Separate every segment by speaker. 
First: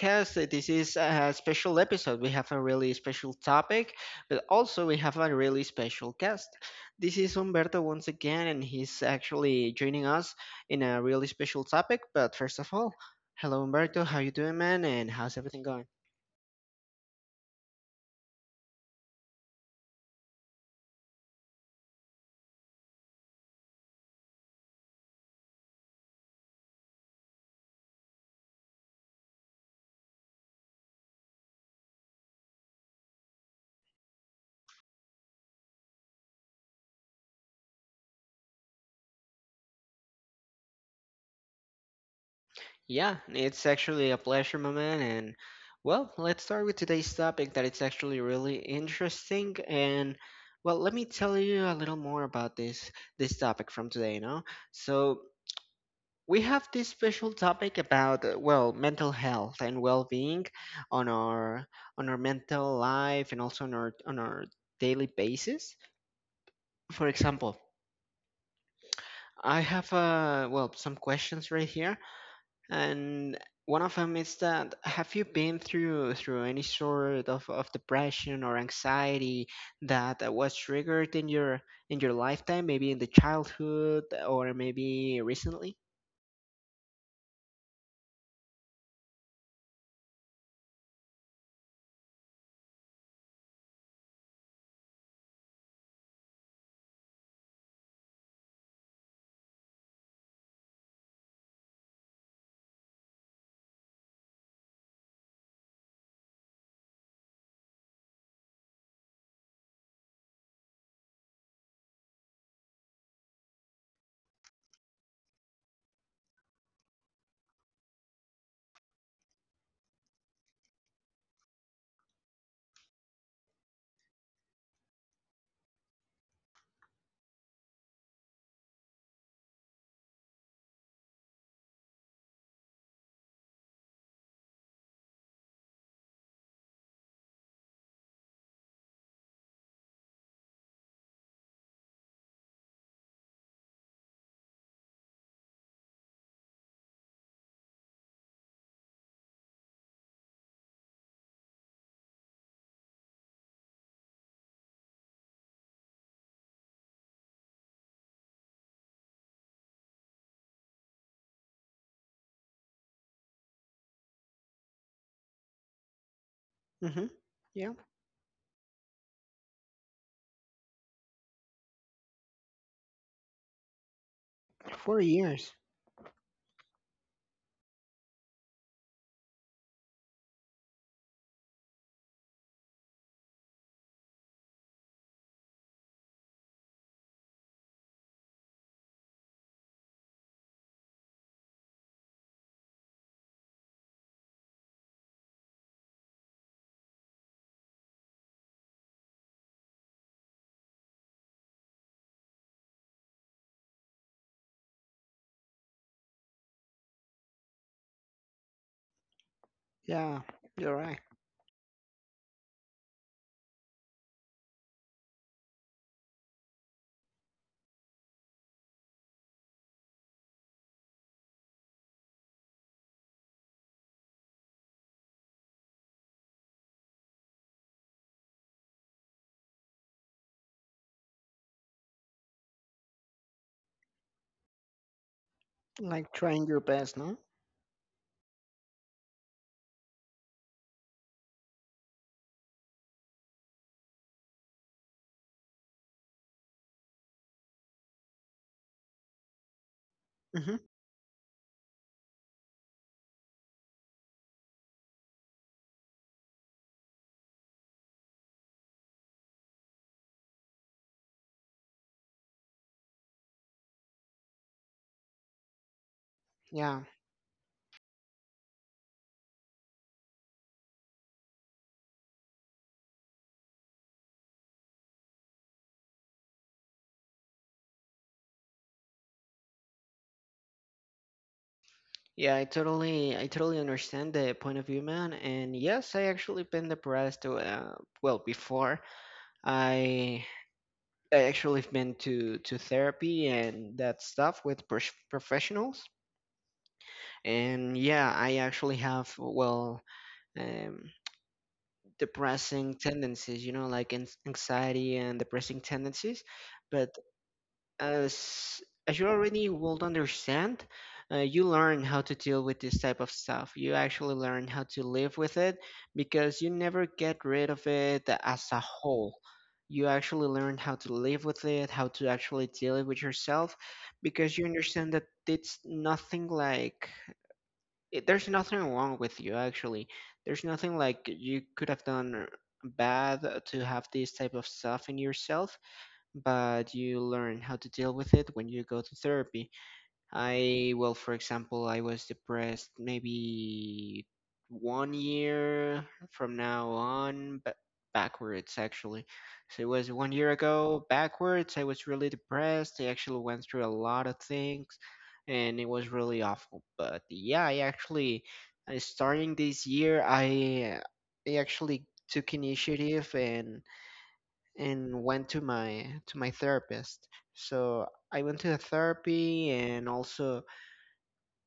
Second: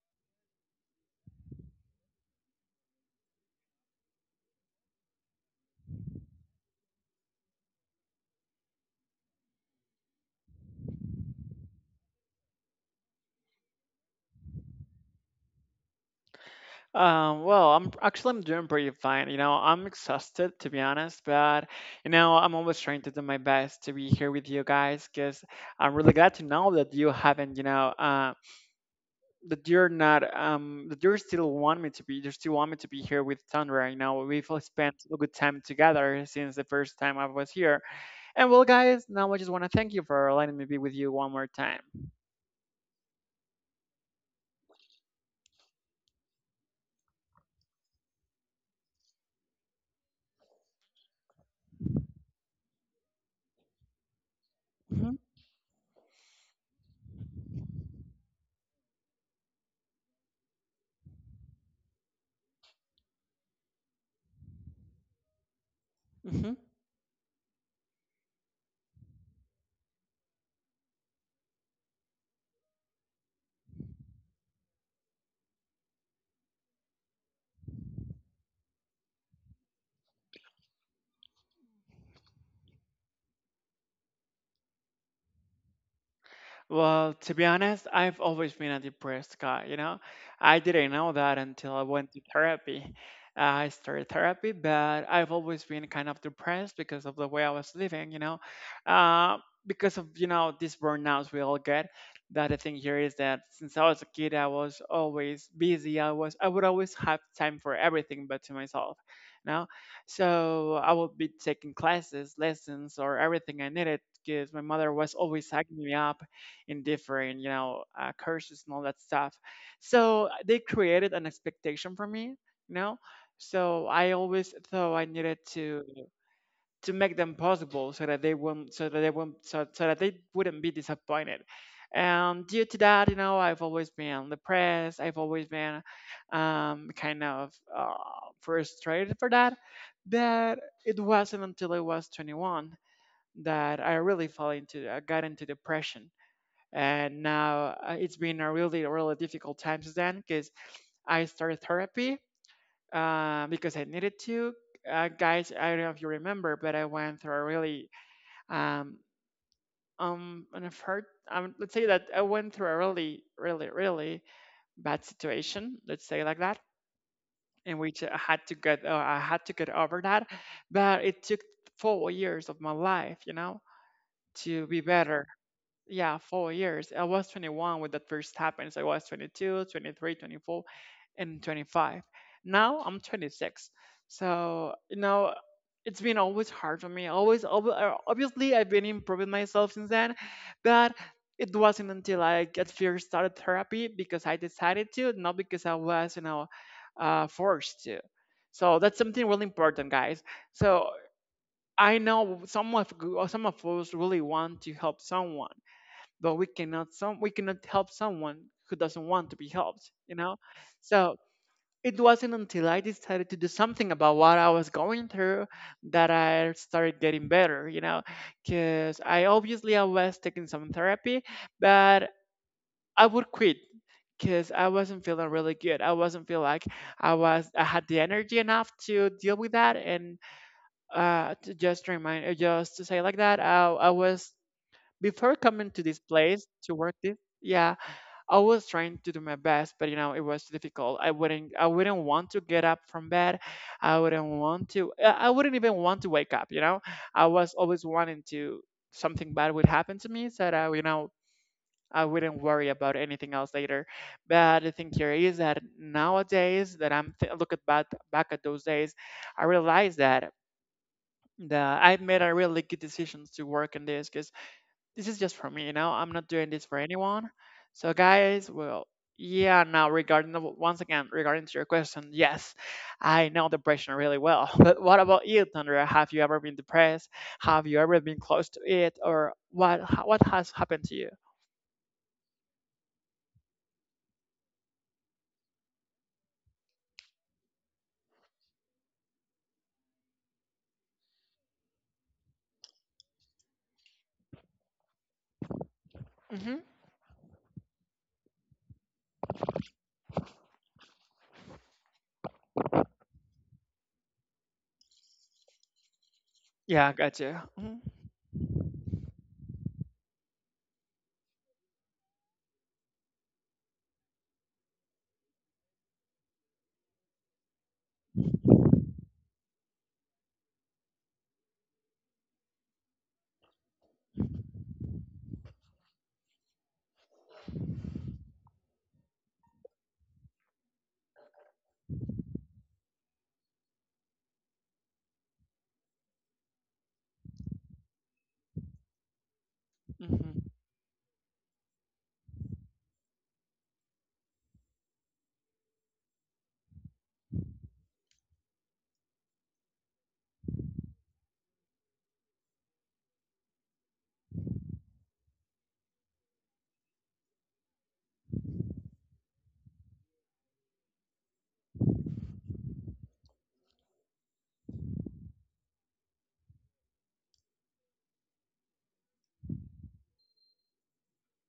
Speaker 1: podcast. This is a special episode. We have a really special topic, but also we have a really special guest. This is Humberto once again, and he's actually joining us in a really special topic. But first of all, hello, Humberto. How you doing, man? And how's everything going?
Speaker 2: Well, I'm doing pretty fine. I'm exhausted, to be honest, but I'm always trying to do my best to be here with you guys because I'm really glad to know that you haven't, that you're not, that you still want me to be, you still want me to be here with Thunder. We've all spent a good time together since the first time I was here. And well, guys, now I just want to thank you for letting me be with you one more time.
Speaker 1: Yeah, it's actually a pleasure, my man. And well, let's start with today's topic that it's actually really interesting. And well, let me tell you a little more about this topic from today, no?
Speaker 2: Hmm.
Speaker 1: So we have this special topic about well, mental health and well-being on our mental life and also on our daily basis.
Speaker 2: Hmm.
Speaker 1: For example, I have well, some questions right here, and one of them is that have you been through any sort of depression or anxiety that was triggered in your lifetime, maybe in the childhood or maybe recently?
Speaker 2: Well, to be honest, I've always been a depressed guy. I didn't know that until I went to therapy. I started therapy, but I've always been kind of depressed because of the way I was living. Uh, because of, these burnouts we all get. The other thing here is that, since I was a kid, I was always busy. I would always have time for everything but to myself, you know. So I would be taking classes, lessons, or everything I needed, because my mother was always hacking me up in different, courses and all that stuff. So they created an expectation for me, you know. So I always thought I needed to make them possible so that they won't, so that they won't, so, so that they wouldn't be disappointed. And due to that, I've always been depressed. I've always been kind of frustrated for that. But it wasn't until I was 21 that I really I got into depression, and now it's been a really, really difficult time since then, because I started therapy, because I needed to. Guys, I don't know if you remember, but I went through a really um an effort. Let's say that I went through a really, really, really bad situation, let's say like that,
Speaker 1: Mm-hmm. Yeah,
Speaker 2: in which I had to get I had to get over that, but it took 4 years of my life to be
Speaker 1: four
Speaker 2: better.
Speaker 1: years.
Speaker 2: Yeah, 4 years. I was 21 when that first happened. So I was 22, 23, 24, and 25. Now I'm 26. So, it's been always hard for me. Always, obviously, I've been improving myself since then, but it wasn't until I at first started therapy because I decided to, not because I was, forced to. So that's something really important, guys. So I know some of us really want to help someone, but we cannot help someone who doesn't want to be helped you
Speaker 1: Yeah,
Speaker 2: know
Speaker 1: you're right.
Speaker 2: So it wasn't until I decided to do something about what I was going through that I started getting better. Because I obviously I was taking some therapy, but I would quit because I wasn't feeling really good. I wasn't feel like I had the energy enough to deal with that, and to just remind, just to say like that, I was before coming to this
Speaker 1: Like
Speaker 2: place
Speaker 1: trying your
Speaker 2: to work
Speaker 1: best, no?
Speaker 2: this. Yeah, I was trying to do my best, but it was difficult. I wouldn't want to get up from bed. I wouldn't even want to wake up. I was always wanting to, something bad would happen to me so that
Speaker 1: Mm-hmm.
Speaker 2: I wouldn't worry about anything else later. But the thing here is that, nowadays that I'm th- look back at those days, I realize that I made a really good decisions to work in this, because this is just for me. I'm not doing this for
Speaker 1: Yeah.
Speaker 2: anyone. So, guys, well, yeah. Now, once again, regarding to your question, yes, I know depression really well. But what about you, Thunder? Have you ever been depressed? Have you ever been close to it, or what? What has happened to you?
Speaker 1: Yeah, I totally understand the point of view, man. And yes, I actually been depressed well, before. I I actually have been to therapy and that stuff with professionals.
Speaker 2: Hmm.
Speaker 1: And yeah, I actually have well, um, depressing tendencies, you know, like an anxiety and depressing tendencies. But
Speaker 2: Yeah, got you.
Speaker 1: as as you already will understand, you learn how to deal with this type of stuff. You actually learn how to live with it because you never get rid of it as a whole. You actually learn how to live with it, how to actually deal it with yourself, because you understand that it's nothing like it, there's nothing wrong with you actually. There's nothing like you could have done bad to have this type of stuff in yourself, but you learn how to deal with it when you go to therapy.
Speaker 2: Mm-hmm.
Speaker 1: I, well, for example, I was depressed maybe one year from now on, but backwards actually. So it was one year ago backwards. I was really depressed. I actually went through a lot of things and it was really awful. But yeah, I actually, starting this year, I actually took initiative and went to my therapist. So I went to the therapy and also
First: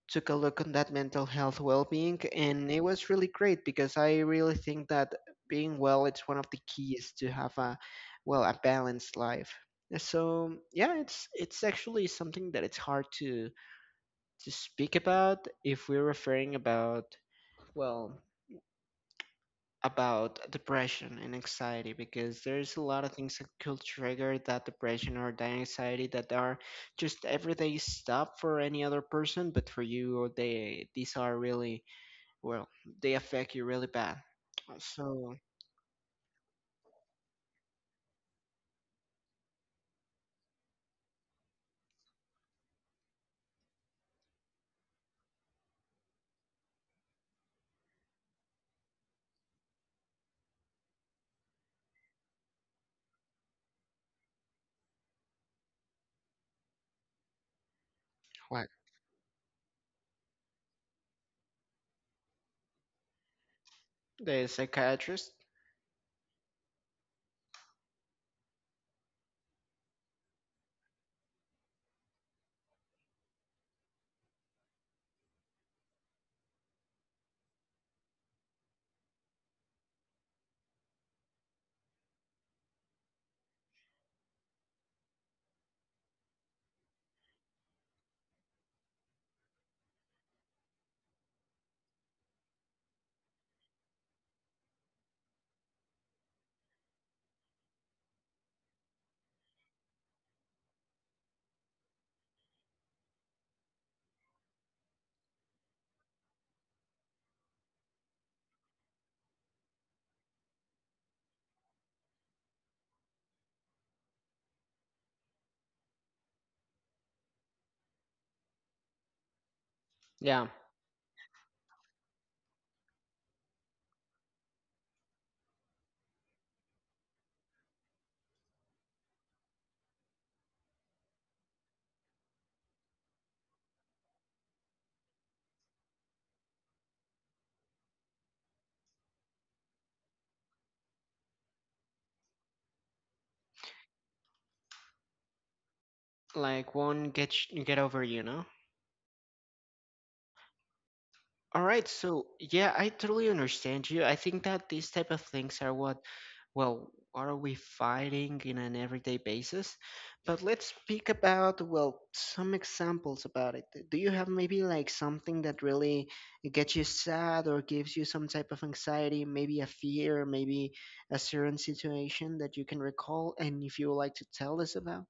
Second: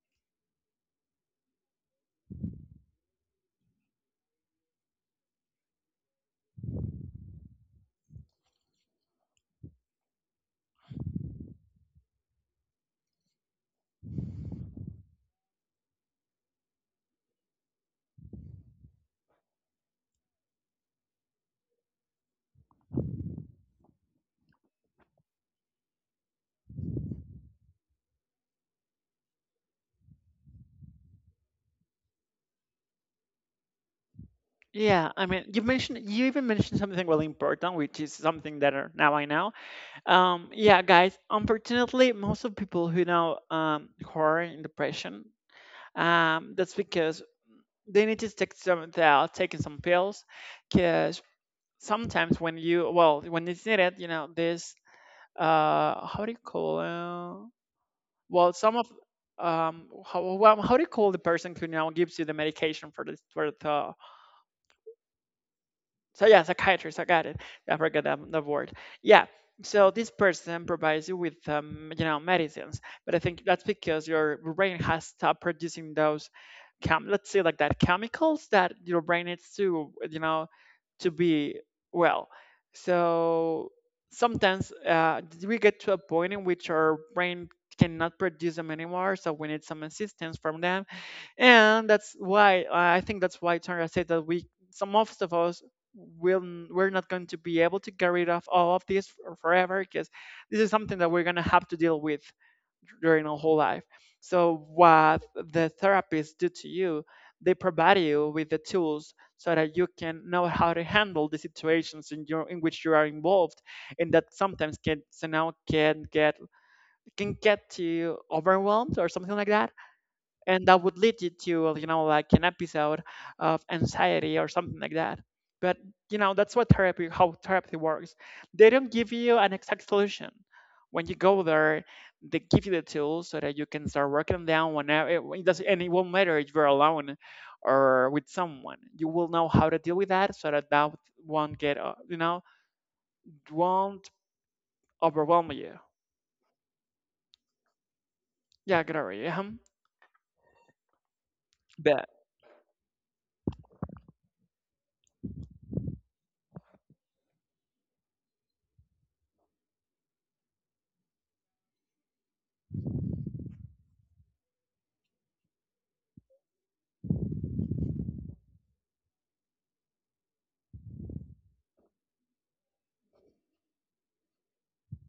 Speaker 1: took a look on that mental health well-being, and it was really great because I really think that being well, it's one of the keys to have a, well, a balanced life. So yeah, it's actually something that it's hard to speak about if we're referring about, well, about depression and anxiety, because there's a lot of things that could trigger that depression or that anxiety that are just everyday stuff for any other person, but for you, they these are really, well, they affect you really bad.
Speaker 2: Yeah, I
Speaker 1: So
Speaker 2: mean, you even mentioned something really important, which is something that are, now I know. Yeah, guys, unfortunately, most of people who are in depression, that's because they need to take some, they are taking some pills, because sometimes when you, well, when it's needed, this, how do you call, well,
Speaker 1: what
Speaker 2: some of, how, well, how do you call the person who now gives you the medication for this, for the,
Speaker 1: the psychiatrist?
Speaker 2: so yeah, psychiatrist, I got it. I forgot that word. Yeah. So this person provides you with, medicines, but I think that's because your brain has stopped producing those chem let's say like that, chemicals that your brain needs to to be well. So sometimes we get to a point in which our brain cannot produce them anymore, so we need some assistance from them. And that's why I think, that's why Tara said that we, some of us, we're not going to be able to get rid of all of this forever, because this is something that we're going to have to deal with during our whole life. So what the therapists do to you, they provide you with the tools so that you can know how to handle the situations in your in which you are involved, and that sometimes can so now can get you overwhelmed or something like that,
Speaker 1: Yeah,
Speaker 2: and that would lead you to, well, like an episode of anxiety or something like that. But that's what therapy how therapy works. They don't give you an exact solution. When you go there, they give you the tools so that you can start working down whenever it does, and it won't matter if you're alone or with someone, you will know how to deal with that so that, that won't get you know won't overwhelm you.
Speaker 1: like won't get sh- get over you, know.
Speaker 2: Yeah, glory.
Speaker 1: All right, so yeah, I totally understand you. I think that these type of things are what, well, are we fighting in an everyday basis? But let's speak about, well, some examples about it. Do you have maybe like something that really gets you sad or gives you some type of anxiety, maybe a fear, maybe a certain situation that you can recall? And if you would like to tell us about?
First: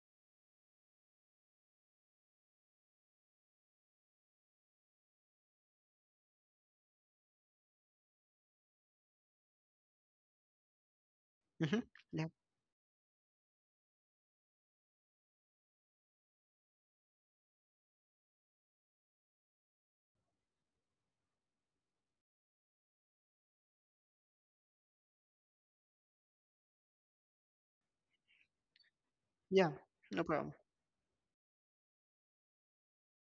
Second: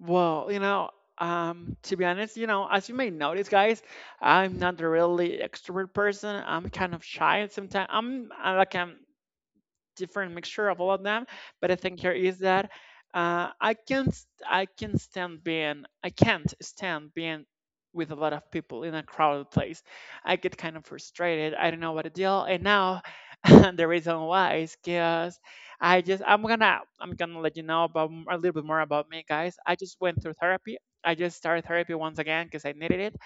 Speaker 2: Well, to be honest, as you may notice, guys, I'm not a really extrovert person. I'm kind of shy sometimes. I'm I like I'm different mixture of all of them. But I
Speaker 1: Hmm.
Speaker 2: think here
Speaker 1: Yeah,
Speaker 2: is that, uh, I can't I can't stand being with a lot of people in a crowded place. I get kind of frustrated. I don't know what to deal. And now the reason why is because I'm gonna let you know about a little bit more about me, guys.
Speaker 1: yeah,
Speaker 2: I just went
Speaker 1: no
Speaker 2: through
Speaker 1: problem.
Speaker 2: therapy. I just started therapy once again because I needed it.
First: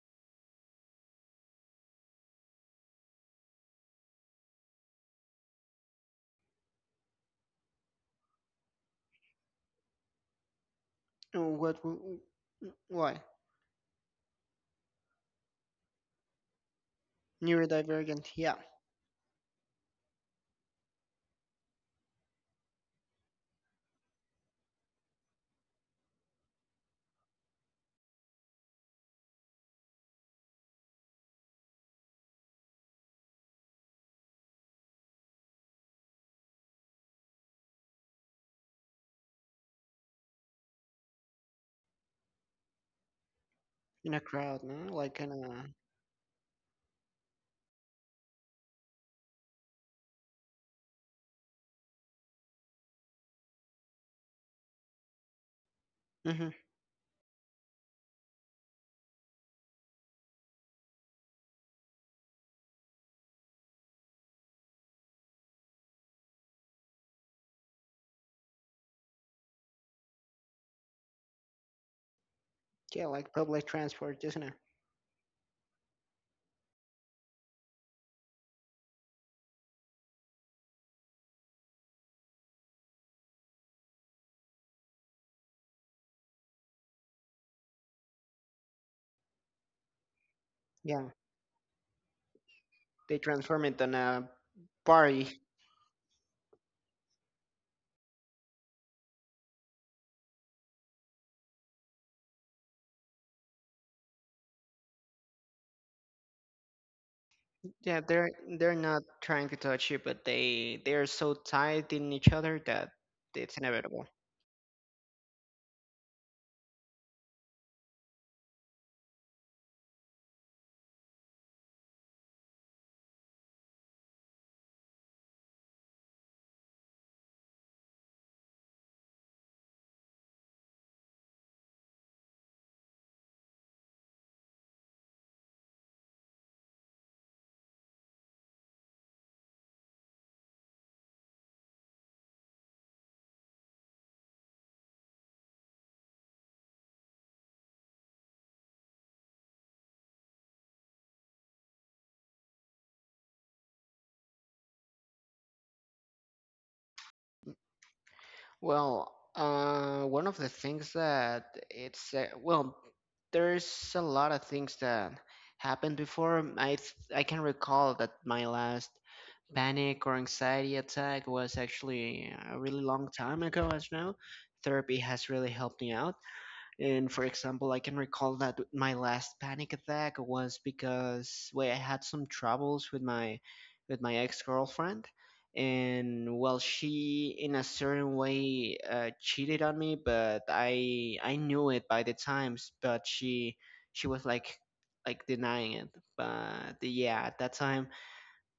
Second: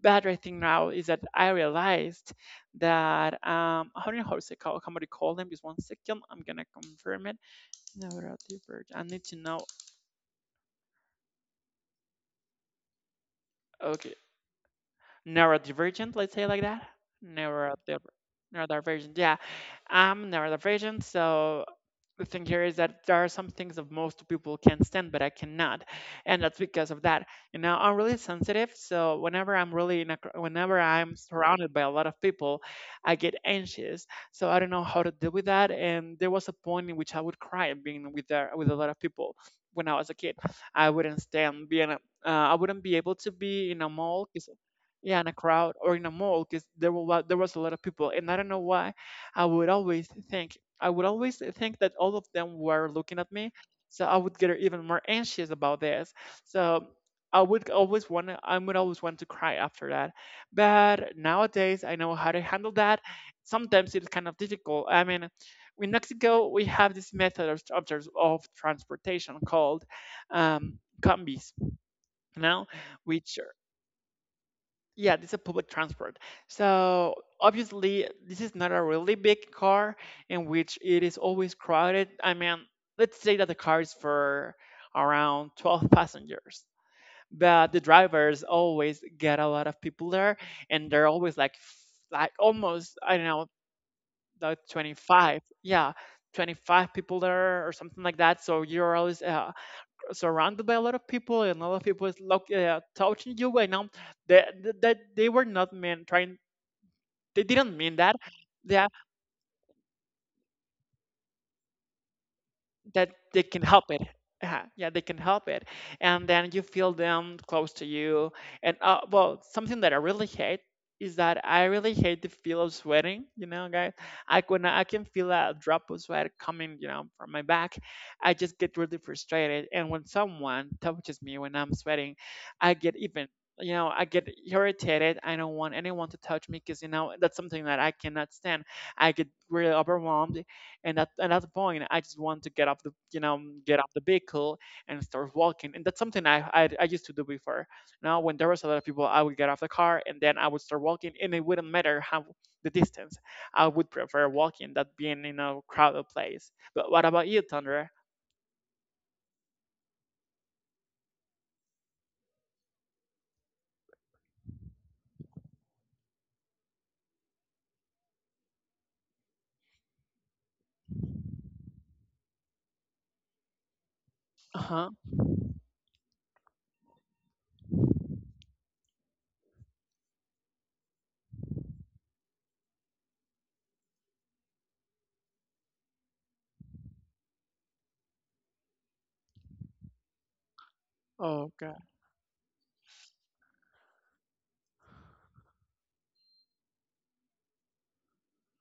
Speaker 2: Better thing now is that I realized that, I don't know how to say, call somebody, called them. Just one second, I'm gonna confirm it. Neurodivergent. I need to know.
Speaker 1: What, why?
Speaker 2: Okay, neurodivergent. Let's say like that. Neurodiver-
Speaker 1: Neurodivergent, yeah.
Speaker 2: Neurodivergent. Yeah, I'm neurodivergent, so the thing here is that there are some things that most people can stand, but I cannot, and that's because of that. You know, I'm really sensitive, so whenever I'm really whenever I'm surrounded by a lot of people, I get anxious. So I don't know how to deal with that. And there was a point in which I would cry being with a lot of people when I was a kid. I wouldn't stand I wouldn't be able to be in a
Speaker 1: In a
Speaker 2: mall,
Speaker 1: crowd, no? Like
Speaker 2: yeah, in a
Speaker 1: in a,
Speaker 2: crowd or in a mall, because there was a lot of people, and I don't know why. I would always think I would always think that all of them were looking at me, so I would get even more anxious about this.
Speaker 1: hmm,
Speaker 2: So I would always want to cry after that. But nowadays, I know how to handle that. Sometimes it's kind of difficult. I mean, in Mexico, we have this method of transportation called combis, you know,
Speaker 1: yeah, like
Speaker 2: which
Speaker 1: public transport, isn't it?
Speaker 2: yeah, this is public transport. So, obviously, this is not a really big car, in which it is always crowded. I mean, let's say that the car is for around 12 passengers, but the drivers always get a lot of people there, and they're
Speaker 1: Yeah,
Speaker 2: always like almost, I
Speaker 1: they
Speaker 2: don't know,
Speaker 1: transform it in a
Speaker 2: like
Speaker 1: party.
Speaker 2: 25. Yeah, 25 people there or something like that. So you're always surrounded by a lot of people, and a lot of people is touching you right now, that, that they were not meant trying they didn't mean
Speaker 1: Yeah, they're
Speaker 2: they
Speaker 1: they're not trying to touch you, but they are so tied in each other that
Speaker 2: that they
Speaker 1: it's
Speaker 2: can help it.
Speaker 1: inevitable.
Speaker 2: Yeah, yeah, they can help it, and then you feel them close to you. And well, something that I really hate is that I really hate the feel of sweating. You know, guys, I can feel a drop of sweat coming, from my back. I just get really frustrated, and when someone touches me when I'm sweating, I get even. You know, I get irritated. I don't want anyone to touch me, because that's something that I cannot stand. I get really overwhelmed, and and at that point, I just want to get off the vehicle and start walking. And that's something I used to do before. Now, when there was a lot of people, I would get off the car and then I would start walking, and it wouldn't matter how the distance. I would prefer walking than being in a crowded place. But what about you, Thunder?
Speaker 1: Well, one of the things that it's, well, there's a lot of things that happened before. I can recall that my last panic or anxiety attack was actually a really long time ago. As now,
Speaker 2: Uh-huh.
Speaker 1: therapy has really helped me out. And for example, I can recall that my last panic attack was because, well, I had some troubles with my ex-girlfriend, and well, she in a certain way cheated on me, but I
Speaker 2: Oh
Speaker 1: knew
Speaker 2: god.
Speaker 1: it by the times, but she was like denying it. But yeah, at that time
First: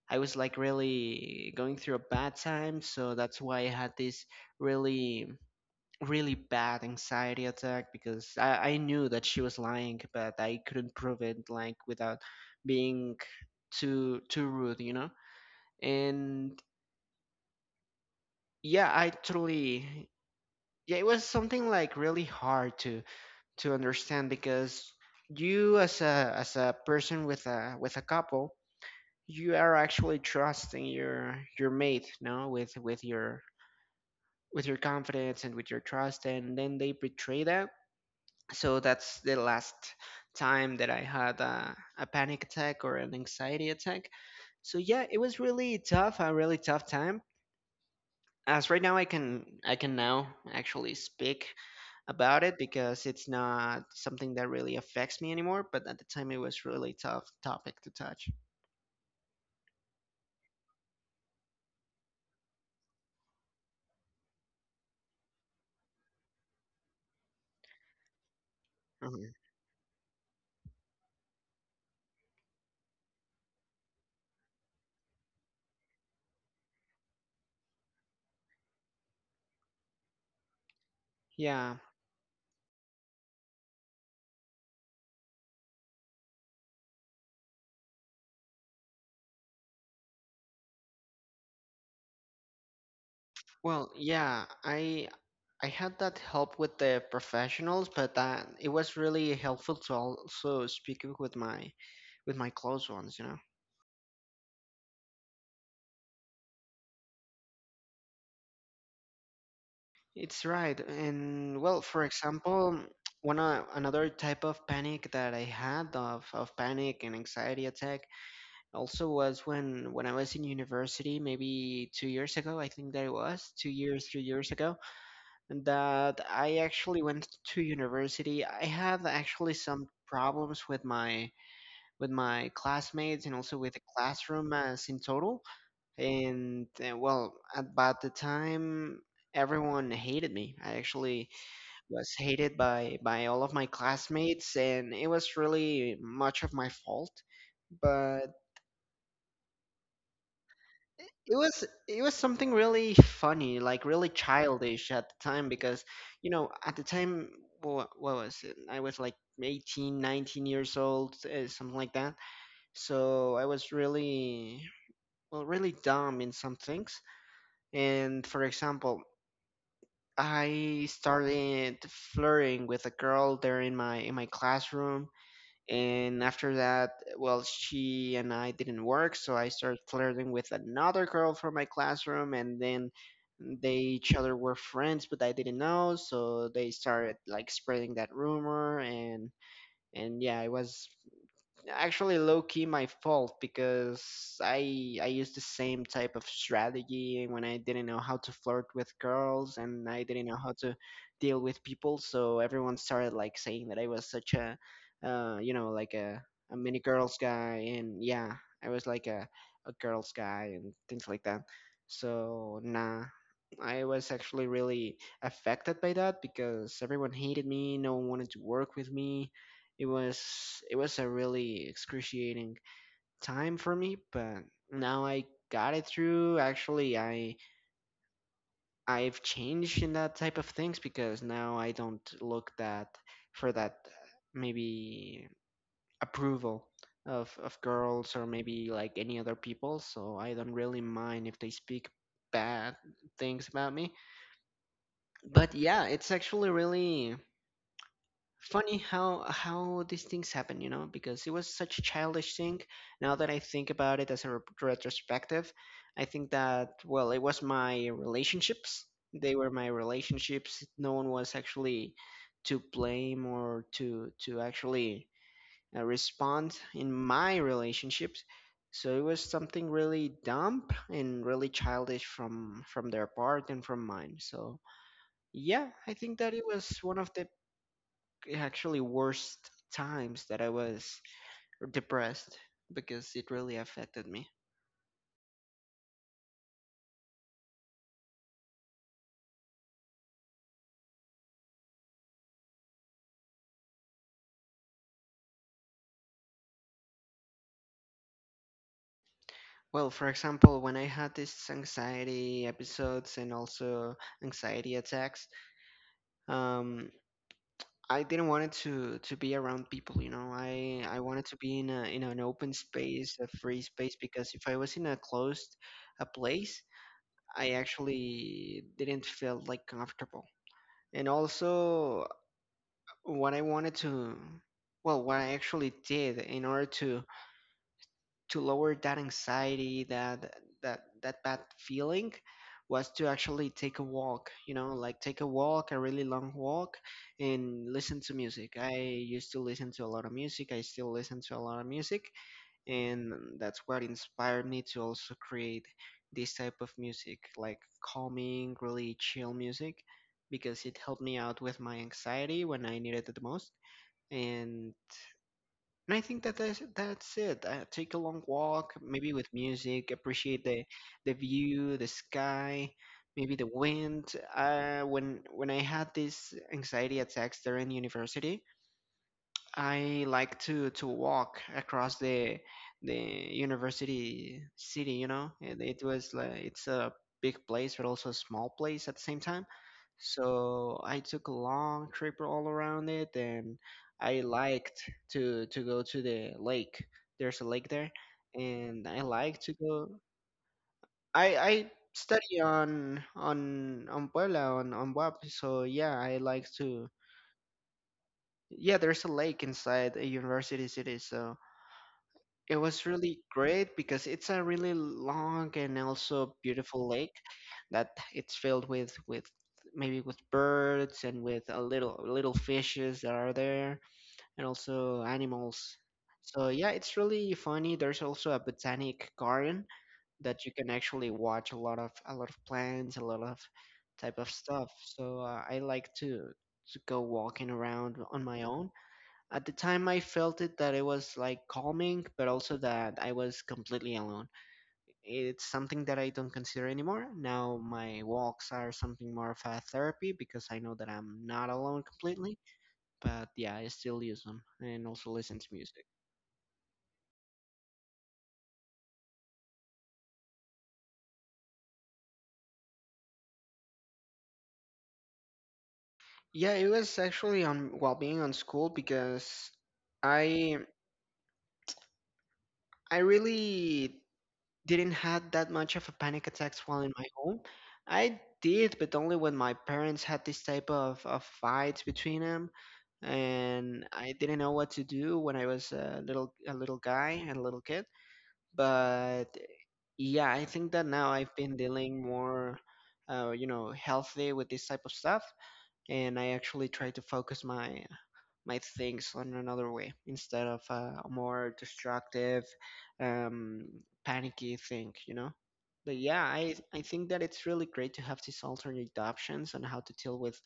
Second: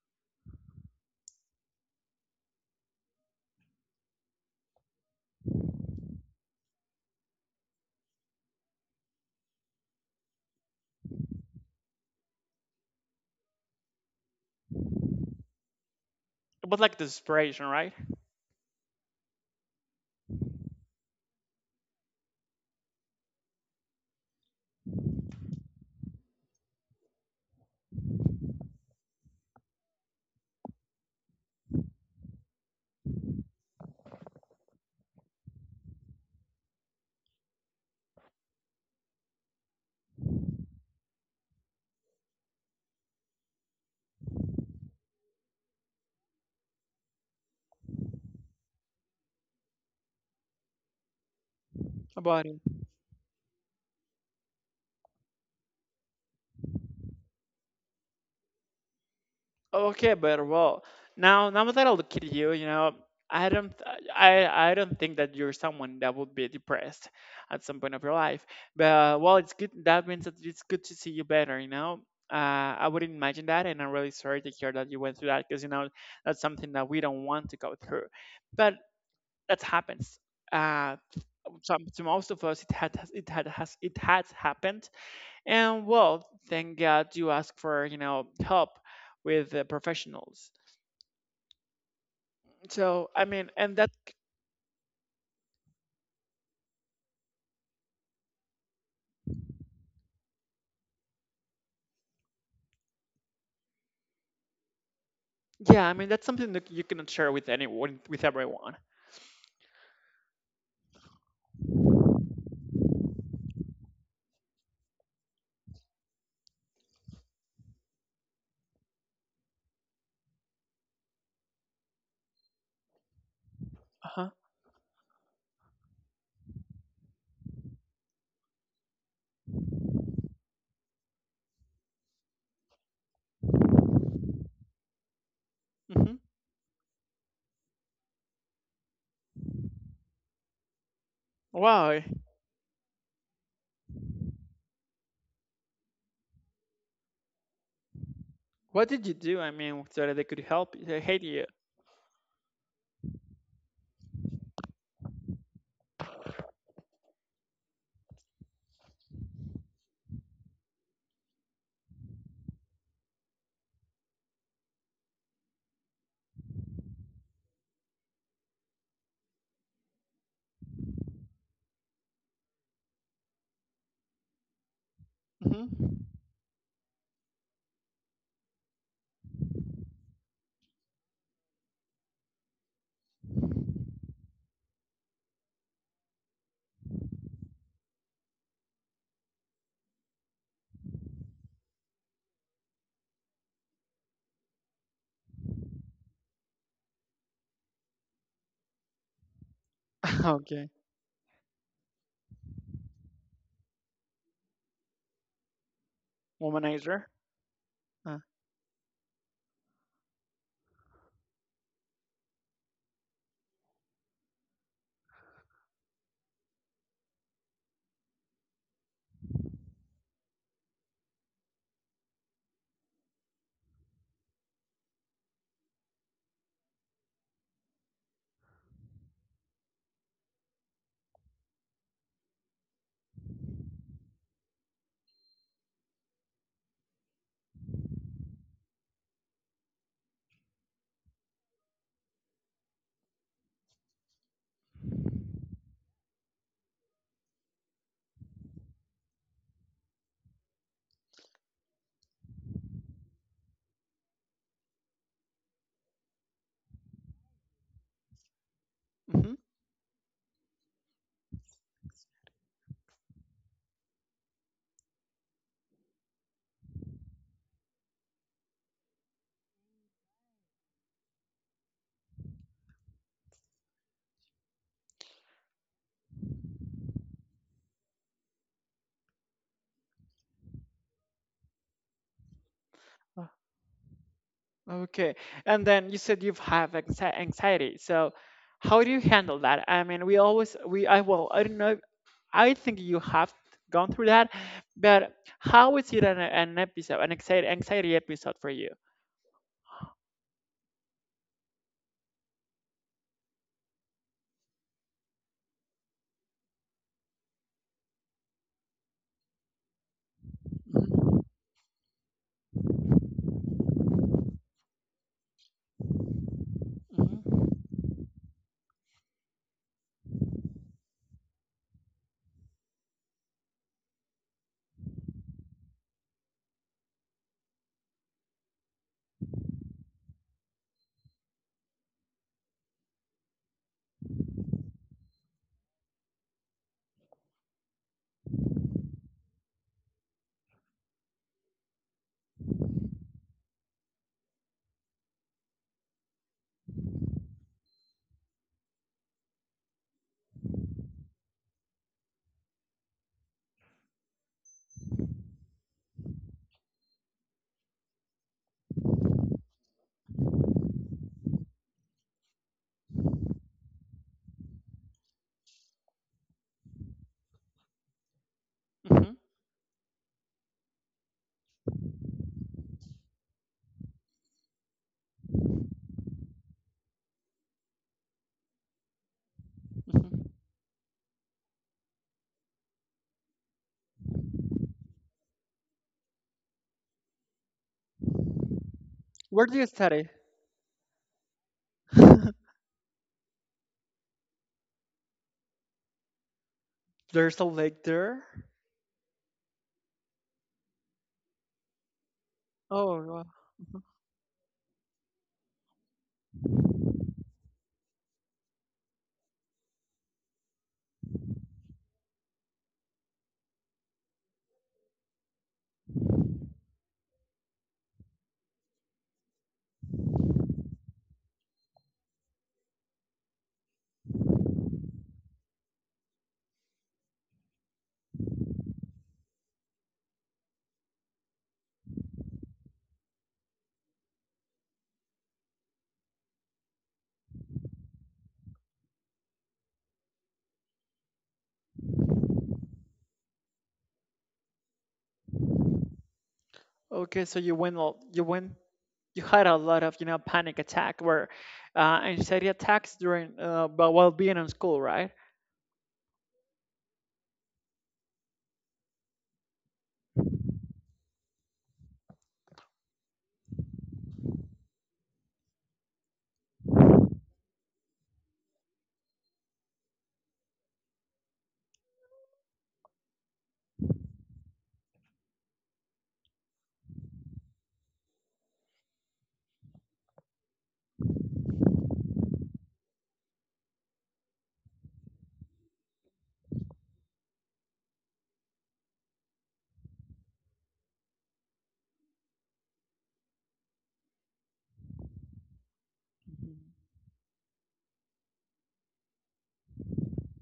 Speaker 1: I was like really going through a bad time, so that's why I had this really really bad anxiety attack because I knew that she was lying, but I couldn't prove it like without being too rude, you know? And
Speaker 2: It was like desperation, right?
Speaker 1: yeah, it was something like really hard to understand because you as a person with a, with a couple, you are actually trusting your mate, no, with your confidence and with your trust, and then they betray that. So that's the last time that I had a panic attack or an anxiety attack. So yeah, it was really tough, a really tough time, as right now I can now actually speak about
Speaker 2: About.
Speaker 1: it because it's not something that really affects me anymore, but at the time it was really tough topic to touch.
Speaker 2: Okay, but well, now that I look at you, I don't, I don't think that you're someone that would be depressed at some point of your life. But
Speaker 1: Mhm.
Speaker 2: well, it's good. That means that it's good to see you better. You know, I wouldn't imagine that, and I'm really sorry to hear that you went through that, because that's something that we don't want to go through. But that happens. Uh,
Speaker 1: Yeah.
Speaker 2: some, to most of us, it has happened. And well, thank God you asked for help with professionals. So I mean, and
Speaker 1: Well,
Speaker 2: that.
Speaker 1: yeah, I had that help with the professionals, but that it was really helpful to also speaking with my close ones, you know.
Speaker 2: Yeah, I mean that's something that you cannot share with anyone, with everyone.
Speaker 1: It's right. And well, for example, one, another type of panic that I had of panic and anxiety attack also was when I was in university, maybe 2 years ago, I think that it was 2 years,
Speaker 2: Uh
Speaker 1: three
Speaker 2: huh.
Speaker 1: years ago. That I actually went to university. I had actually some problems with my classmates and also with the classroom as in total.
Speaker 2: Mm-hmm.
Speaker 1: And well, about the time everyone hated me. I actually
Speaker 2: Why?
Speaker 1: was hated by all of my classmates, and it was really much of my fault. But
Speaker 2: What did you do? I mean, so that they could help you, they hate
Speaker 1: it
Speaker 2: you.
Speaker 1: was it was something really funny, like really childish at the time, because you know, at the time, what was it, I was like 18, 19 years old, something like that. So I was really, well, really dumb in some things. And for example, I started flirting with a girl there in my classroom,
Speaker 2: Mm-hmm.
Speaker 1: and after that, well, she and I didn't work, so I started flirting with another girl from my classroom, and then they each other were friends, but I didn't know, so they started like spreading that rumor. And yeah, it was actually low key my fault, because I used the same type of strategy when I didn't know how to flirt with girls and I didn't know how
Speaker 2: Okay.
Speaker 1: to deal with people. So everyone started like saying that I was such a, you know, like a mini
Speaker 2: Womanizer.
Speaker 1: girls guy, and
Speaker 2: Uh,
Speaker 1: yeah, I was like a girls guy and things like that. So nah. I was actually really affected by that, because everyone hated me, no one wanted to work with me. It was a really excruciating time for me, but now I got it through. Actually, I've changed in that type of things, because now I don't look that for that maybe approval of girls or maybe like any other people, so I don't really mind if they speak bad things about me. But yeah, it's actually really funny how these things happen, you know, because it was such a childish thing. Now that I think about it as a retrospective, I think that, well, it was my relationships. They
Speaker 2: mm-hmm.
Speaker 1: were my relationships. No one was actually to blame or to actually respond in my relationships. So it was something really dumb and really childish from their part and from mine. So yeah, I think that it was one of the actually worst times that I was depressed, because
Speaker 2: Uh,
Speaker 1: it really affected me.
Speaker 2: Okay. And then you said you've have anxiety. So how do you handle that? I mean, we always we, I, well, I don't know, I think you have gone through that. But how is it an episode, an anxiety episode for you?
Speaker 1: Well, for example, when I had these anxiety episodes and also anxiety attacks, um, I didn't want it to be around people. You know, I
Speaker 2: Mhm,
Speaker 1: wanted to be in a, in an open space, a free space, because if I was in a closed a place, I actually didn't feel like comfortable. And also, what I wanted to, well, what I actually did in order to lower that anxiety, that that bad feeling, was to actually take a walk. You know, like take a walk, a really long walk, and listen to music. I used to listen to a lot of music. I still listen to a lot of music, and that's what inspired me to also create this type of music, like calming, really chill music. Because it helped me out with my anxiety when I needed it the most. And and I think that that's it. Take a long walk, maybe with music, appreciate the view, the sky, maybe the wind. When I had these anxiety attacks there in university,
Speaker 2: mhm, mhm,
Speaker 1: I like to walk across the university city, you know. And it was like it's a big place but also a small place at the same time.
Speaker 2: mhm.
Speaker 1: So I took a long trip all around it and I liked to go to the lake. There's a lake there and I like
Speaker 2: Where
Speaker 1: to
Speaker 2: do you
Speaker 1: go
Speaker 2: study?
Speaker 1: I study on Puebla on WAP, so yeah, I like to
Speaker 2: There's a lake there.
Speaker 1: yeah, there's a lake inside a university city, so it was
Speaker 2: Oh,
Speaker 1: really
Speaker 2: wow.
Speaker 1: great
Speaker 2: Mhm.
Speaker 1: because it's a really long and also beautiful lake that it's filled with maybe with birds and with a little fishes that are there and also animals. So yeah, it's really funny. There's also a botanic garden that you can actually watch a lot of plants, a lot of type of stuff. So I like to go walking around on my own. At the time, I felt it that it was like calming, but also that I was completely alone. It's something that I don't consider anymore. Now my walks are something more of a therapy because I know that I'm not alone completely. But yeah, I still use them and also listen to music.
Speaker 2: Okay. So you went, you had a lot of, panic attack, where anxiety attacks during, but while being in school, right?
Speaker 1: Yeah, it was actually on while being on school because I I really didn't had that much of a panic attacks while in my home. I did, but only when my parents had this type of fights between them, and I didn't know what to do when I was a little guy and a little kid. But yeah, I think that now I've been dealing more, you know, healthy with this type of stuff, and I actually try to focus my my things on another way instead of a, more destructive, um, panicky thing, you know? But yeah, I,
Speaker 2: Mhm.
Speaker 1: I think that it's really great to have these alternate options on how to deal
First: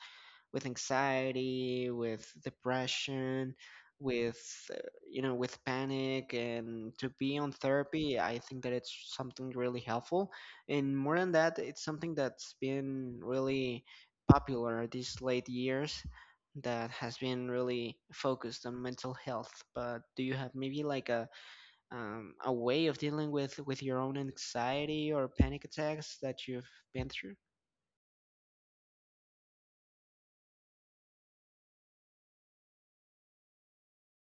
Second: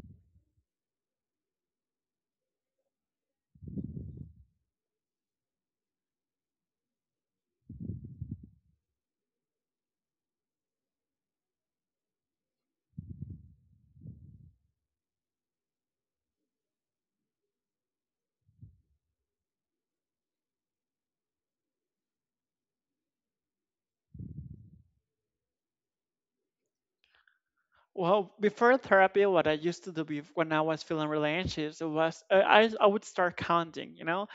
Speaker 1: with anxiety, with depression, with uh, you know, with panic, and to be on therapy, I think that it's something really helpful. And more than that, it's something that's been really popular these late years that has been really focused on mental health. But do you have maybe like a way of dealing with your own anxiety or panic attacks that you've been through?
Speaker 2: Well, before therapy, what I used to do when I was feeling really anxious, it was I would start counting,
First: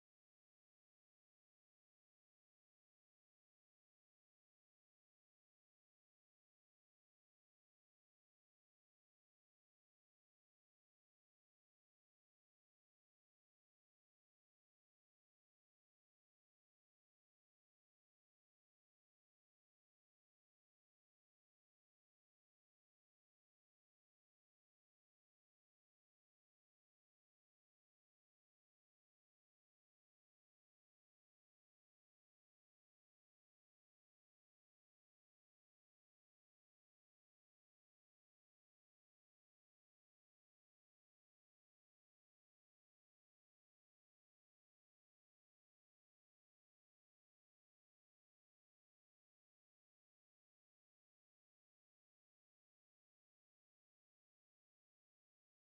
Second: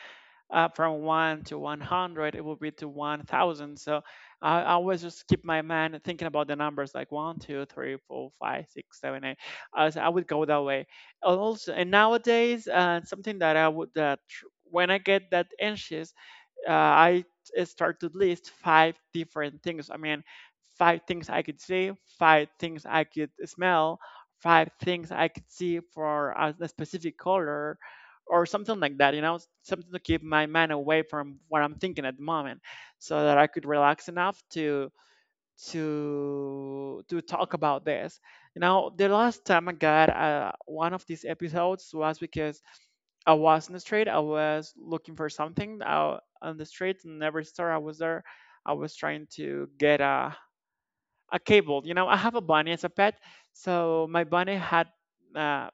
Speaker 2: from one to 100, it would be to 1,000. So I always just keep my mind thinking about the numbers like one, two, three, four, five, six, seven, eight. So I would go that way. And also, and nowadays, something that I would, when I get that anxious, I start to list five different things. I mean, five things I could see, five things I could smell, five things I could see for a specific color, or something like that. You know, something to keep my mind away from what I'm thinking at the moment, so that I could relax enough to talk about this. You know, the last time I got one of these episodes was because I was in the street. I was looking for something out on the street, and every store I was there, I was trying to get a cable. You know, I have a bunny as a pet, so my bunny had uh,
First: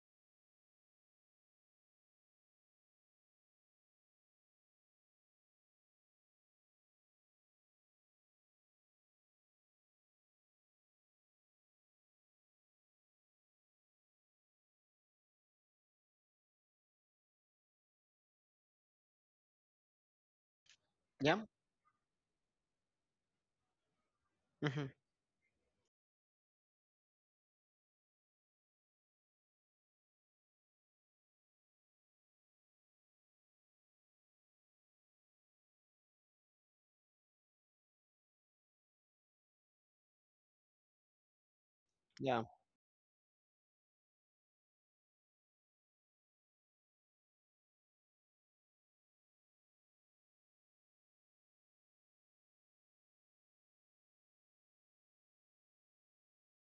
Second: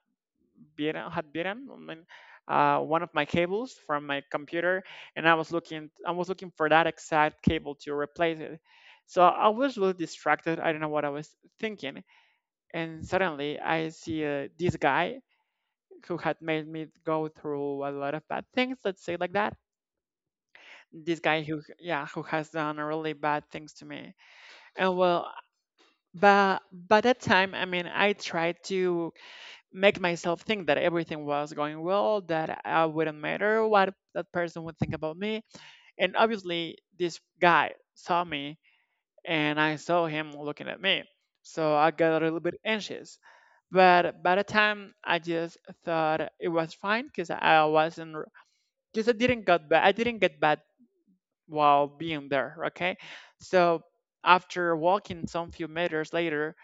Speaker 2: beaten had bitten, I mean, one of my cables from my computer. And I was looking for that exact cable to replace it. So I was really distracted. I don't know what I was thinking, and suddenly I see this guy who had made me go through a lot of bad things, let's say like that, this
Speaker 1: Yeah.
Speaker 2: guy who, yeah, who has done really bad things to me.
Speaker 1: Hmm.
Speaker 2: And well, but by that time, I mean, I tried to make myself think that everything was going well, that I wouldn't matter what that person would think about me. And obviously this guy saw me, and I saw him looking at me, so I got a little
Speaker 1: Yeah.
Speaker 2: bit anxious. But by the time, I just thought it was fine, because I wasn't, because I didn't got bad, I didn't get bad while being there. Okay, so after walking some few meters later,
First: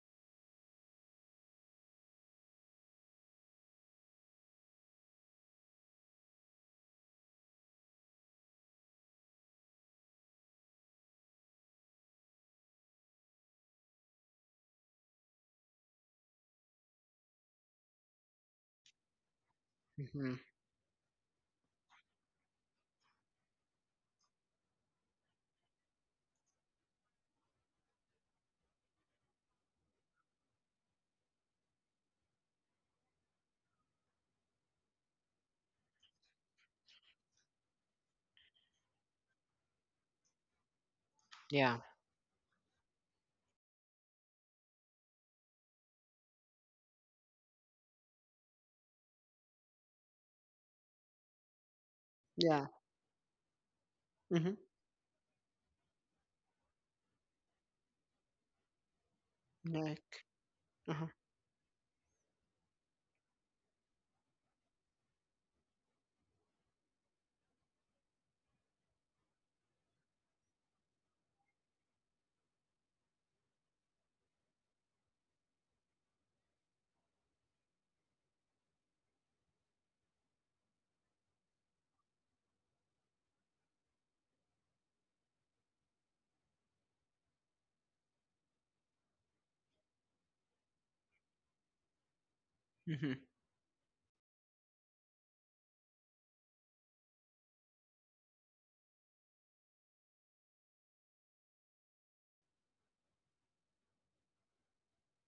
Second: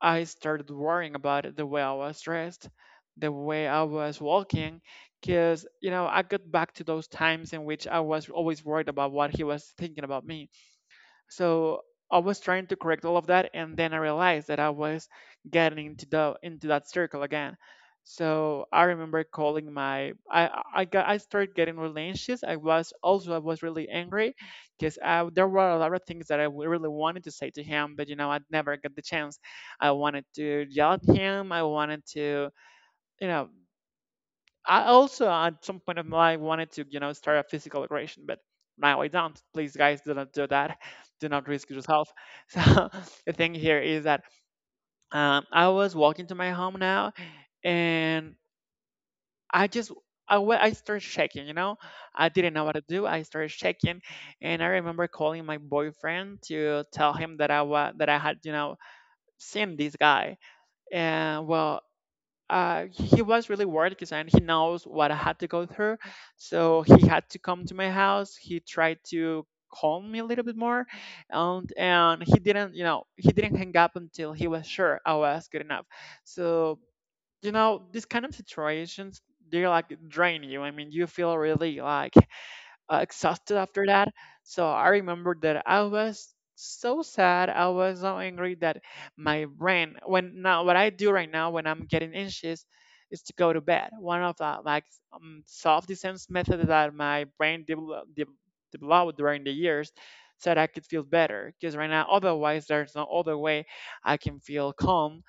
Speaker 2: I started worrying about it, the way I was dressed, the way I was walking, because I got back to those times in which I was always worried about what he was thinking about me. So I was trying to correct all of that, and then I realized that I was getting into that circle again. So I remember calling my,
Speaker 1: Hmm.
Speaker 2: I got, I started getting really anxious. I was also, I was really angry, because I there were a lot of things that really wanted to say to him, but I never got the chance. I wanted to yell at him. I wanted to you know I also at some point of my life wanted to, start a physical aggression. But now I don't. Please, guys, do not do that. Do not risk
Speaker 1: Yeah.
Speaker 2: yourself. So the thing here is that, I was walking to my home now, and I just I started shaking. You know, I didn't know
Speaker 1: Yeah.
Speaker 2: what to do. I started shaking,
Speaker 1: Mm-hmm.
Speaker 2: and I remember calling my boyfriend to tell him that I was that I had, seen this
Speaker 1: Like,
Speaker 2: guy.
Speaker 1: uh-huh.
Speaker 2: And well, he was really worried, because he knows what I had to go through. So he had to come to my house. He tried to calm me a little bit more, and he didn't, hang up until he was sure I was good enough. So these kind of situations, they like drain you. I mean, you feel really like exhausted after that. So I remember that I was so sad, I was so angry, that my brain when now what I do right now when I'm getting anxious
Speaker 1: Mm-hmm.
Speaker 2: is to go to bed. One of the, like, self defense methods that my brain developed during the years, so that I could feel better. Because right now, otherwise, there's no other way I can feel calm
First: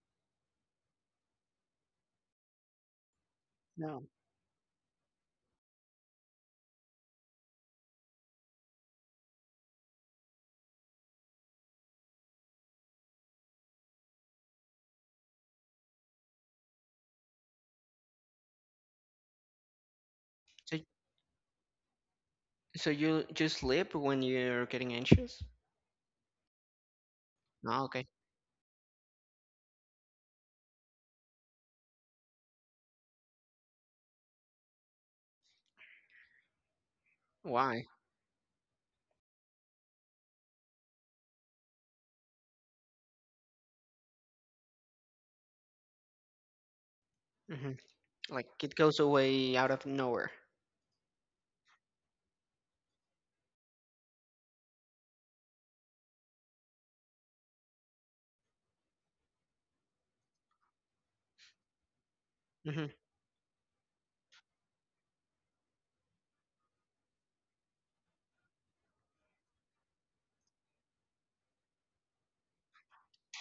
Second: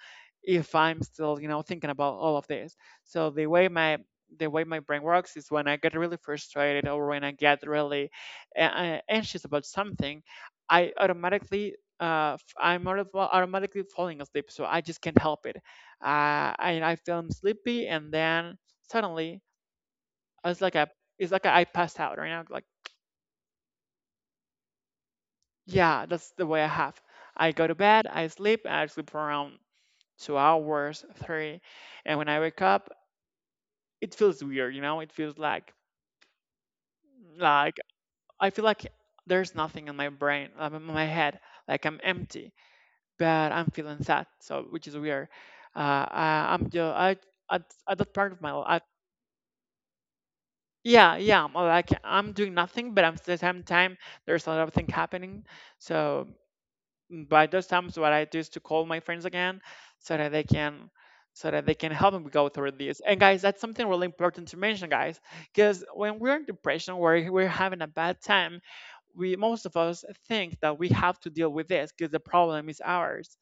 Speaker 2: if I'm still, thinking about all of this. So
Speaker 1: No.
Speaker 2: the way my brain works is when I get really frustrated, or when I get really anxious about something, I automatically, well, automatically falling asleep, so I just can't help it. And I feel I'm sleepy, and then suddenly it's like
Speaker 1: So,
Speaker 2: I it's like I passed out right now. Like,
Speaker 1: so you just sleep when you're getting anxious?
Speaker 2: yeah, that's the way I have. I go to
Speaker 1: Oh,
Speaker 2: bed,
Speaker 1: okay.
Speaker 2: I sleep, and I sleep for around 2 hours, three. And when I wake up, it feels weird. You know, it feels like, like
Speaker 1: Why?
Speaker 2: I feel like there's nothing in my brain, in my head. Like I'm empty, but I'm feeling sad. So, which is weird. I'm just at,
Speaker 1: Mm-hmm.
Speaker 2: at that part of
Speaker 1: Like
Speaker 2: my
Speaker 1: it
Speaker 2: life.
Speaker 1: goes away out of nowhere.
Speaker 2: Yeah, yeah. I'm like I'm doing nothing, but I'm at the same time there's a lot of things happening. So, by those times, what I do is to call my friends again, so that they can help me go through
Speaker 1: Mm-hmm.
Speaker 2: this. And guys, that's something really important to mention, guys, because when we're in depression, we're having a bad time. We Most of us think that we have to deal with this because the problem is ours.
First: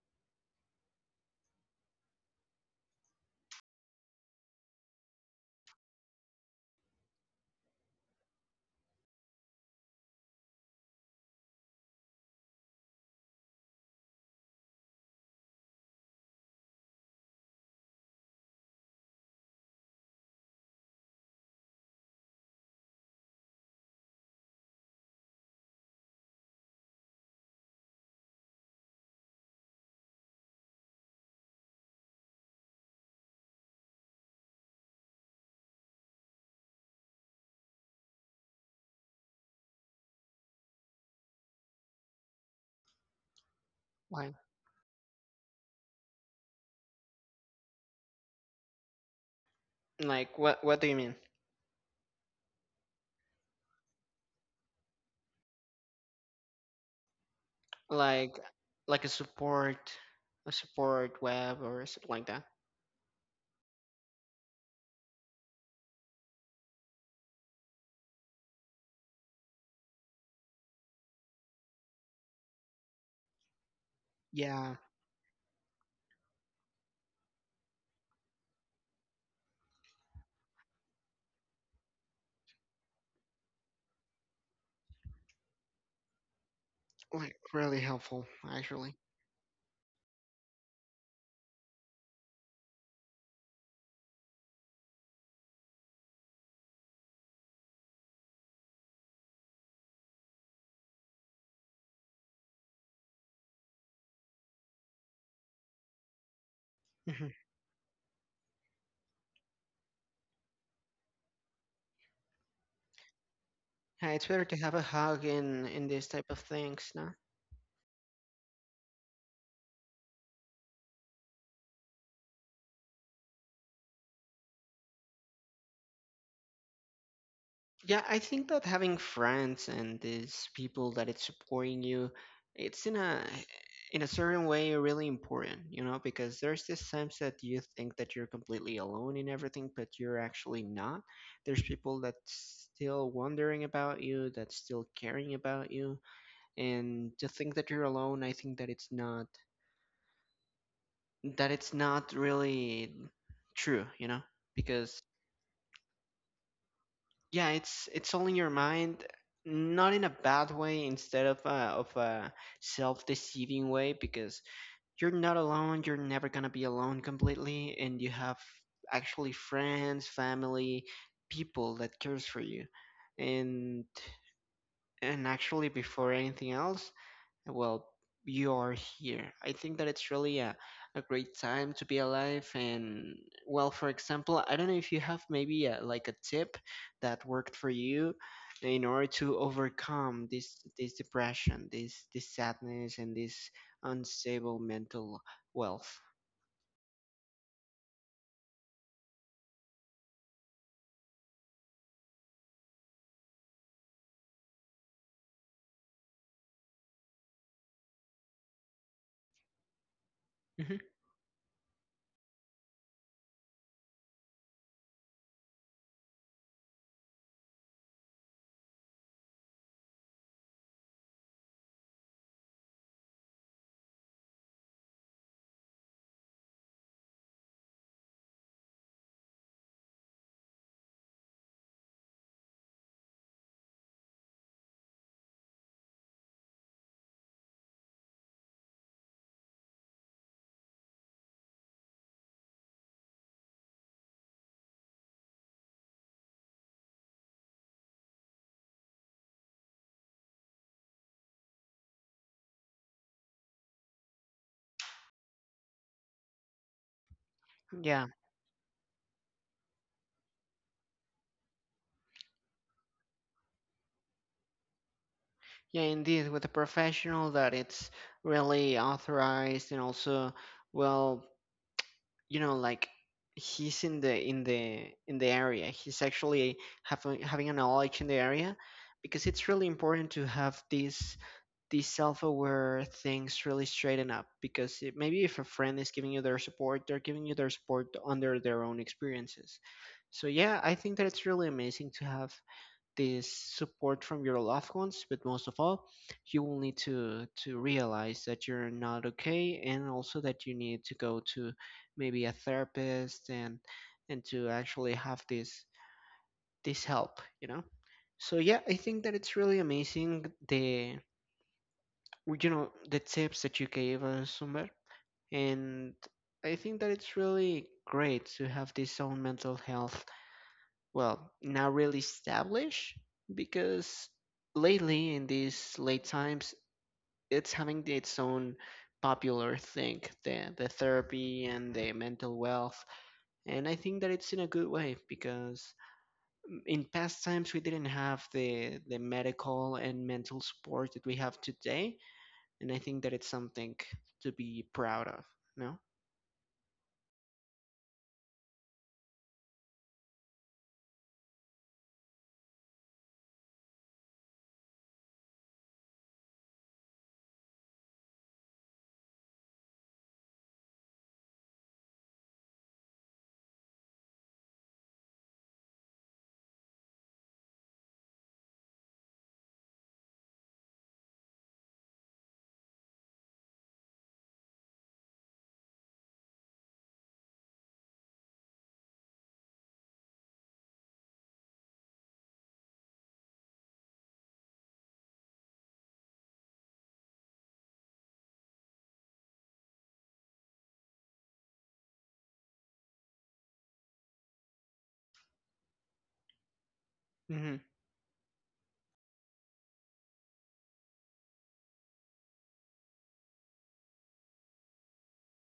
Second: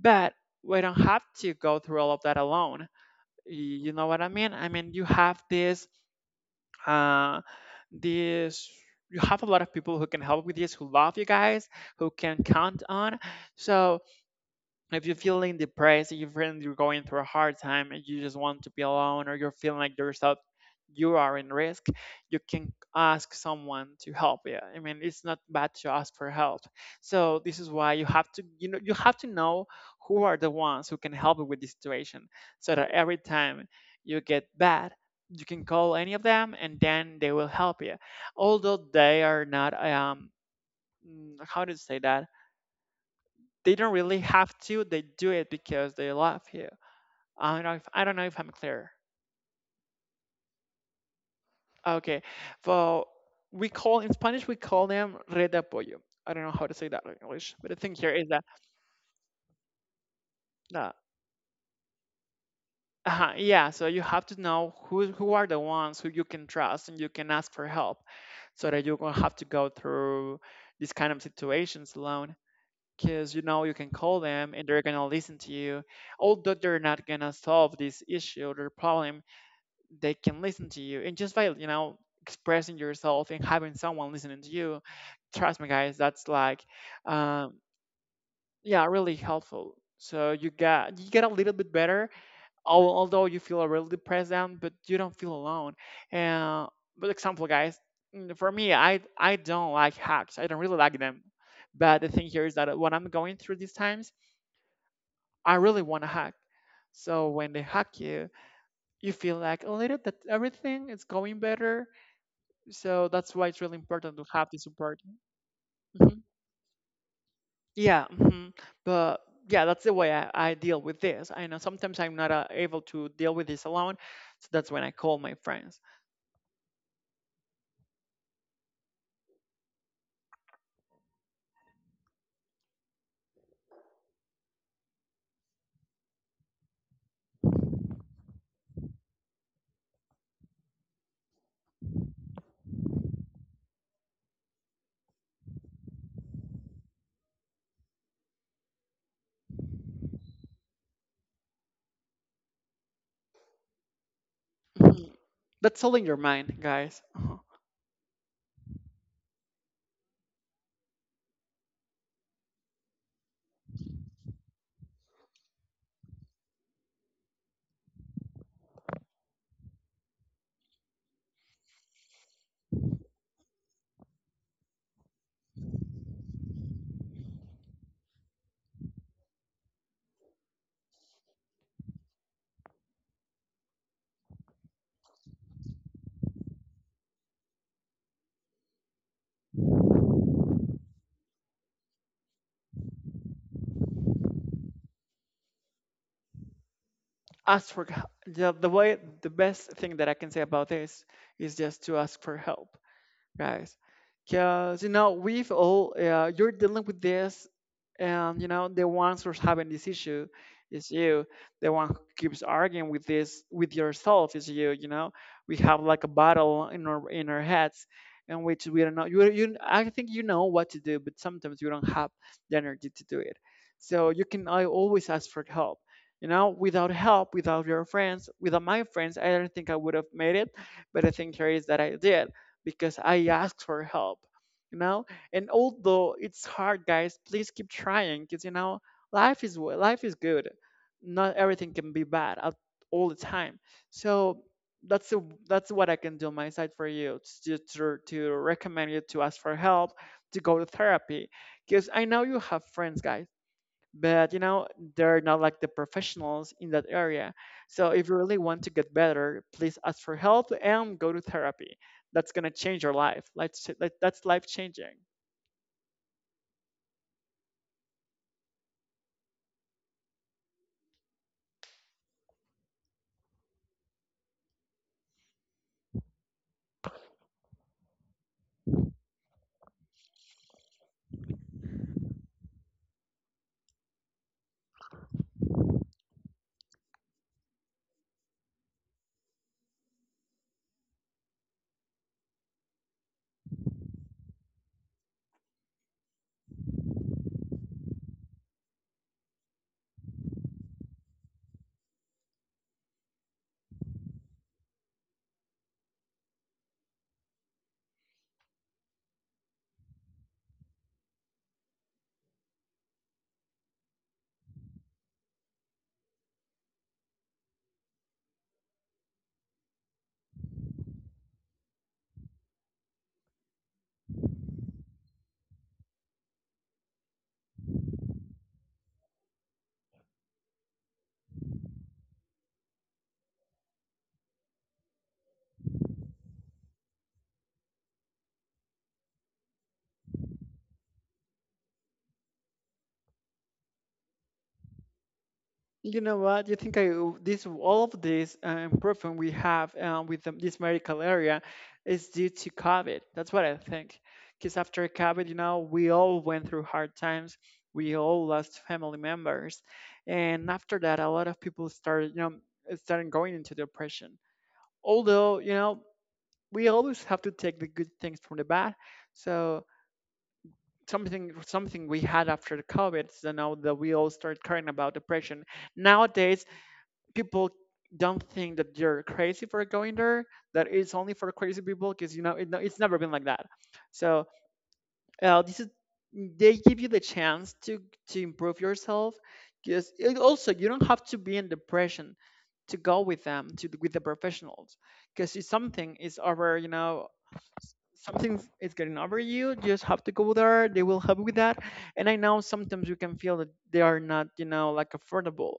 Speaker 2: But we don't have to go through all of that alone. You know what I mean? I mean, you have this, uh this, you have a lot of people who can help with this, who love you guys, who can count on. So if you're feeling depressed, if you're feeling you're going through a hard time and you just want to be alone, or you're feeling like yourself, you are in risk, you can ask someone to help you. I mean, it's not bad to ask for help. So this is why you have to know who are the ones who can help you with this situation, so that every time you get bad. You can call any of them, and then they will help you. Although they are not, how do you say that? They don't really
Speaker 1: Why?
Speaker 2: have to, they do it because they love you. I don't know if I'm clear.
Speaker 1: Like what? What do you mean?
Speaker 2: Okay, so we call, in Spanish we call them red de apoyo. I don't know how to say that in English, but the thing here is
Speaker 1: Like,
Speaker 2: that
Speaker 1: like a
Speaker 2: uh,
Speaker 1: support web or something like that?
Speaker 2: yeah, so you have to know who are the ones who you can trust and you can ask for help, so that you won't have to go through these kind of situations alone, because you know you can call them and
Speaker 1: Yeah.
Speaker 2: they're gonna listen to you. Although they're not gonna solve this issue or problem, they can listen to you, and just by expressing yourself and having someone listening to you, trust me guys, that's like
Speaker 1: Like
Speaker 2: um
Speaker 1: really helpful,
Speaker 2: yeah,
Speaker 1: actually.
Speaker 2: really helpful. So you got you get a little bit better, although you feel really depressed down, but you don't feel alone. And but, example guys, for me, I don't like hacks, I don't really like them. But the thing here is that when I'm going through these times, I really want to hack.
Speaker 1: Mm-hmm.
Speaker 2: So when they hack you, you feel like a little that everything is going better. So that's why it's really important to
Speaker 1: It's better
Speaker 2: have the
Speaker 1: to have a
Speaker 2: support.
Speaker 1: hug in these
Speaker 2: hmm
Speaker 1: type of things, no?
Speaker 2: yeah. Hmm. But yeah, that's the way I deal with this. I know sometimes I'm not able to deal with this alone, so that's when I call my friends.
Speaker 1: Yeah, I think that having friends and these people that it's supporting you, it's in a certain way really important, you know, because there's this times that you think that you're completely alone in everything, but you're actually not. There's people that's still wondering about you, that's still caring about you, and to think that you're alone, I think that it's not really true, you know, because
Speaker 2: Mhm. That's all in your mind, guys. Uh-huh.
Speaker 1: yeah, it's all in your mind, not in a bad way instead of a self-deceiving way because you're not alone, you're never going to be alone completely and you have actually friends, family, people that cares for you, and and actually before anything else, well, you are here. I think that it's really a great time to be alive. And well, for example, I don't know if you have maybe a, like a tip that worked for you in order to overcome this this depression, this sadness, and this unstable mental wealth.
Speaker 2: Ask for h- the way, the best thing that I can say about this is just to ask for help, guys. Because, you know, you're dealing with this, and, you know, the ones who's having this issue is
Speaker 1: Hmm.
Speaker 2: you. The one who keeps arguing with this, with yourself is you, you know. We have like a battle in our heads, in which we don't know. You, I think you know what to do, but sometimes you don't have the energy to do it. So you can I always ask for help. You know, without help, without your friends, without my friends, I don't think I would have made it. But the thing here is that I did, because I asked for help, you know. And although it's hard, guys, please keep trying, because you know life is good. Not everything can be bad at all the time. So that's the that's what I can do on my side for you, to to recommend you to ask for help, to go to therapy, because I know you have friends, guys, but you know they're not like the professionals in that area. So
Speaker 1: Yeah,
Speaker 2: if you really want to get better, please ask for help and go to therapy. That's going to change your life. That's life changing.
Speaker 1: yeah, indeed, with a professional that it's really authorized and also well you know like he's in the in the in the area he's actually having having a knowledge in the area because it's really important to have these self-aware things really straighten up because it, maybe if a friend is giving you their support they're giving you their support under their own experiences, so yeah, I think that it's really amazing to have this support from your loved ones, but most of all, you will need to realize that you're not okay, and also that you need to go to maybe a therapist and to actually have this this help, you know. So yeah, I think that it's really amazing the you know the tips that you gave us, Sumber, and I think that it's really great to have this own mental health, well, not really established because lately in these late times, it's having its own popular thing, the therapy and the mental wealth. And I think that it's in a good way because in past times we didn't have the medical and mental support that we have today. And I think that it's something to be proud of, no?
Speaker 2: You know what you think, I, this, all of this improvement we have with the, this medical area is due to COVID. That's what I think. Because after COVID, you know, we all went through hard times, we all lost family members, and after that a lot of people started, you know, started going into depression. Although, you know, we always have to take the good things from the bad. So something we had after the COVID, you know, that we all start caring about depression. Nowadays people don't think that you're crazy for going there, that it's only for crazy people, because you know it, no, it's never been like that. So this is they give you the chance to improve yourself, because it also, you don't have to be in depression to go with them, to with the professionals, because it's something is over, you know,
Speaker 1: Mhm.
Speaker 2: something is getting over you. Just have to go there, they will help with that. And I know sometimes you can feel that they are not, you know, like affordable,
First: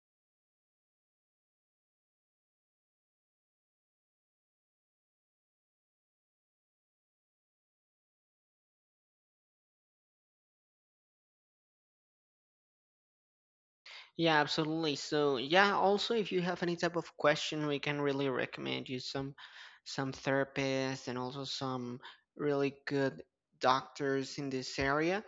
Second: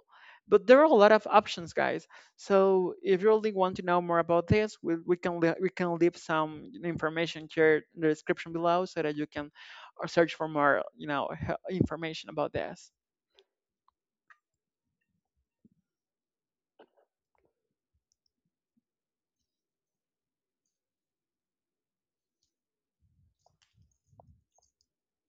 Speaker 2: but there are a lot of options, guys. So if you really want to know more about this, we can leave some information here in the description below, so that you can search for more, you know, information about this.
Speaker 1: Yeah, absolutely. So, yeah, also if you have any type of question, we can really recommend you some therapists and also some really good doctors in this area.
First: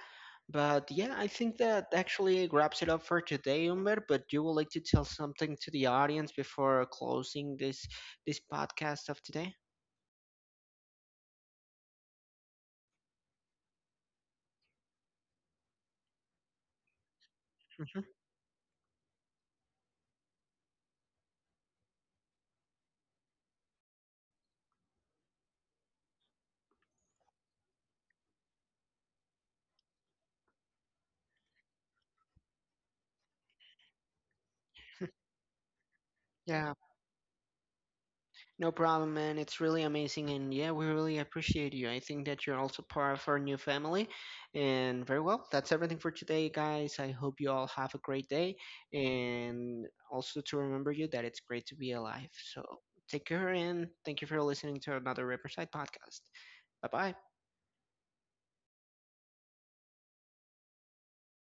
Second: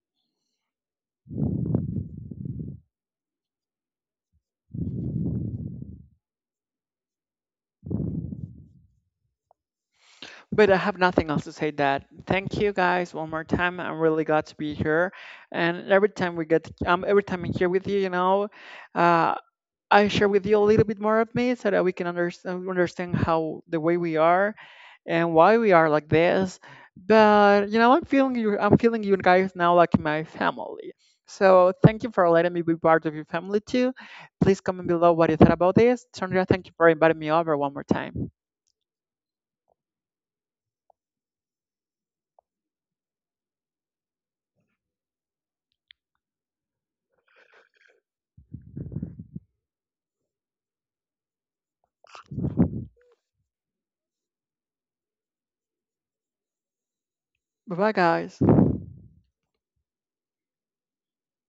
Speaker 1: But yeah, I think that actually wraps it up for today, Umber. But you would like to tell something to the audience before closing this this podcast of today?
Speaker 2: But I have nothing else to say, that thank you guys one more time, I'm really glad to be here. And every time I'm here with you, you
Speaker 1: Hmm.
Speaker 2: know, uh, I share with you a little bit more of me, so that we can understand how, the way we are and why we are like this. But you know, I'm feeling you. I'm feeling you guys now like my family. So thank you for letting me be part of your family too. Please comment below what you thought about this. Sandra, thank you
Speaker 1: Yeah,
Speaker 2: for inviting me over one more time.
Speaker 1: no problem, man. It's really amazing. And yeah, we really appreciate you. I think that you're also part of our new family. And very well, that's everything for today, guys. I hope you all have a great day. And also to remember you that it's great to be alive. So take care and thank you for listening to another Riverside podcast. Bye bye.
Speaker 2: Bye bye, guys.